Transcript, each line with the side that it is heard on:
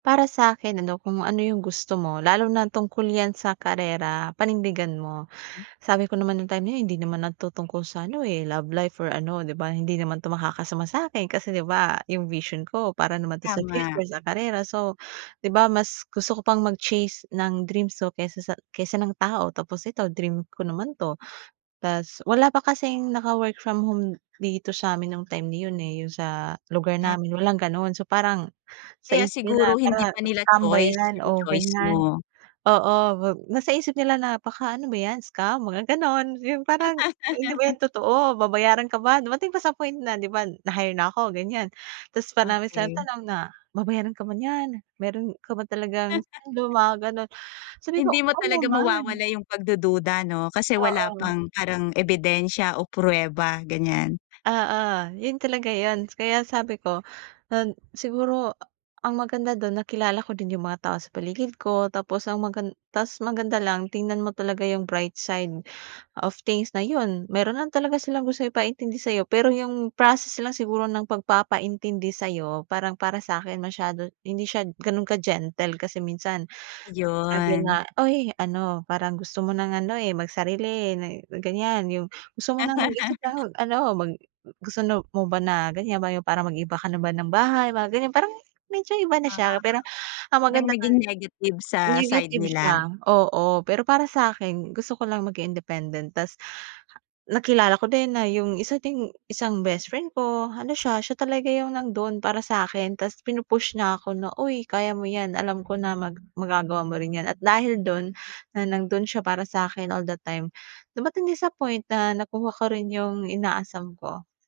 right: Para sa'kin ano, kung ano yung gusto mo lalo na tungkol yan sa karera, panindigan mo.
left: Hmm.
right: Sabi ko naman nung time na hindi naman na to tungkol sa ano, eh, love life or ano, di ba, hindi naman to makakasama sa'kin kasi, di ba, yung vision ko para naman to sa
left: Tama.
right: future sa karera. So, di ba, mas gusto ko pang mag-chase ng dreams ko kaysa sa kaysa ng tao tapos ito dream ko naman 'to. Tas wala pa kasing naka-work from home dito sa'min nung time na yun, eh, yung sa lugar
left: Ah.
right: namin walang gano'n. So parang sa
left: Kaya
right: isip nila
left: siguro
right: parang
left: hindi pa nila
right: stambay
left: choice,
right: yan
left: yung
right: o
left: choice
right: ganyan,
left: mo.
right: oo nasa isip nila na baka ano ba yan, scam? Mga gano'n, yung parang, "Ah, hindi ba yan totoo babayaran ka ba?" Dumating pa sa point na, di ba, na-hire na ako ganyan, ta's parang may isang
left: Okey.
right: tanong na, "Babayaran ka ba niyan, mayro'n ka ba talagang suweldo?" Mga gano'n. Sabi ko,
left: Hindi mo
right: "Oo
left: talaga
right: naman."
left: mawawala yung pagdududa 'no? Kasi wala
right: Oo.
left: pang parang ebidensya o pruweba ganyan.
right: Oo, yun talaga yun kaya sabi ko nan siguro, ah, ang maganda do'n nakilala ko din yung mga tao sa paligid ko, tapos ang magan tas maganda lang, tingnan mo talaga yung bright side of things na yun. Mayro'n lang talaga silang gustong ipaintindi sayo pero yung process lang siguro ng pagpapaintindi sa'yo parang para sa'kin masyado hindi siya gano'n ka-gentle kasi minsan. Sabi
left: Ayun.
right: na, "Uy ano parang gusto mo ng ano, eh, magsarili, eh, na ganyan, yung gusto mo ng mag-isip, ah, mag ano, mag gusto no mo ba na ganyan ba yung parang mag-iiba ka na ba ng bahay." Mga ganyan. Parang medyo iba na
left: Oo,
right: siya pero ang
left: hanggang
right: maganda ka
left: naging negative sa side
right: Negative
left: nila.
right: siya, oo pero para sa'kin gusto ko lang maging independent ta's nakilala ko din na yung isa ding isang bestfriend ko ano siya, siya talaga yung nando'n para sa'kin ta's pinu-push niya ako na, "Uy kaya mo yan, alam ko na mag magagawa mo rin yan." At dahil dun na nando'n siya para sa'kin all the time dumating din sa point na nakuha ko rin yung inaasam ko.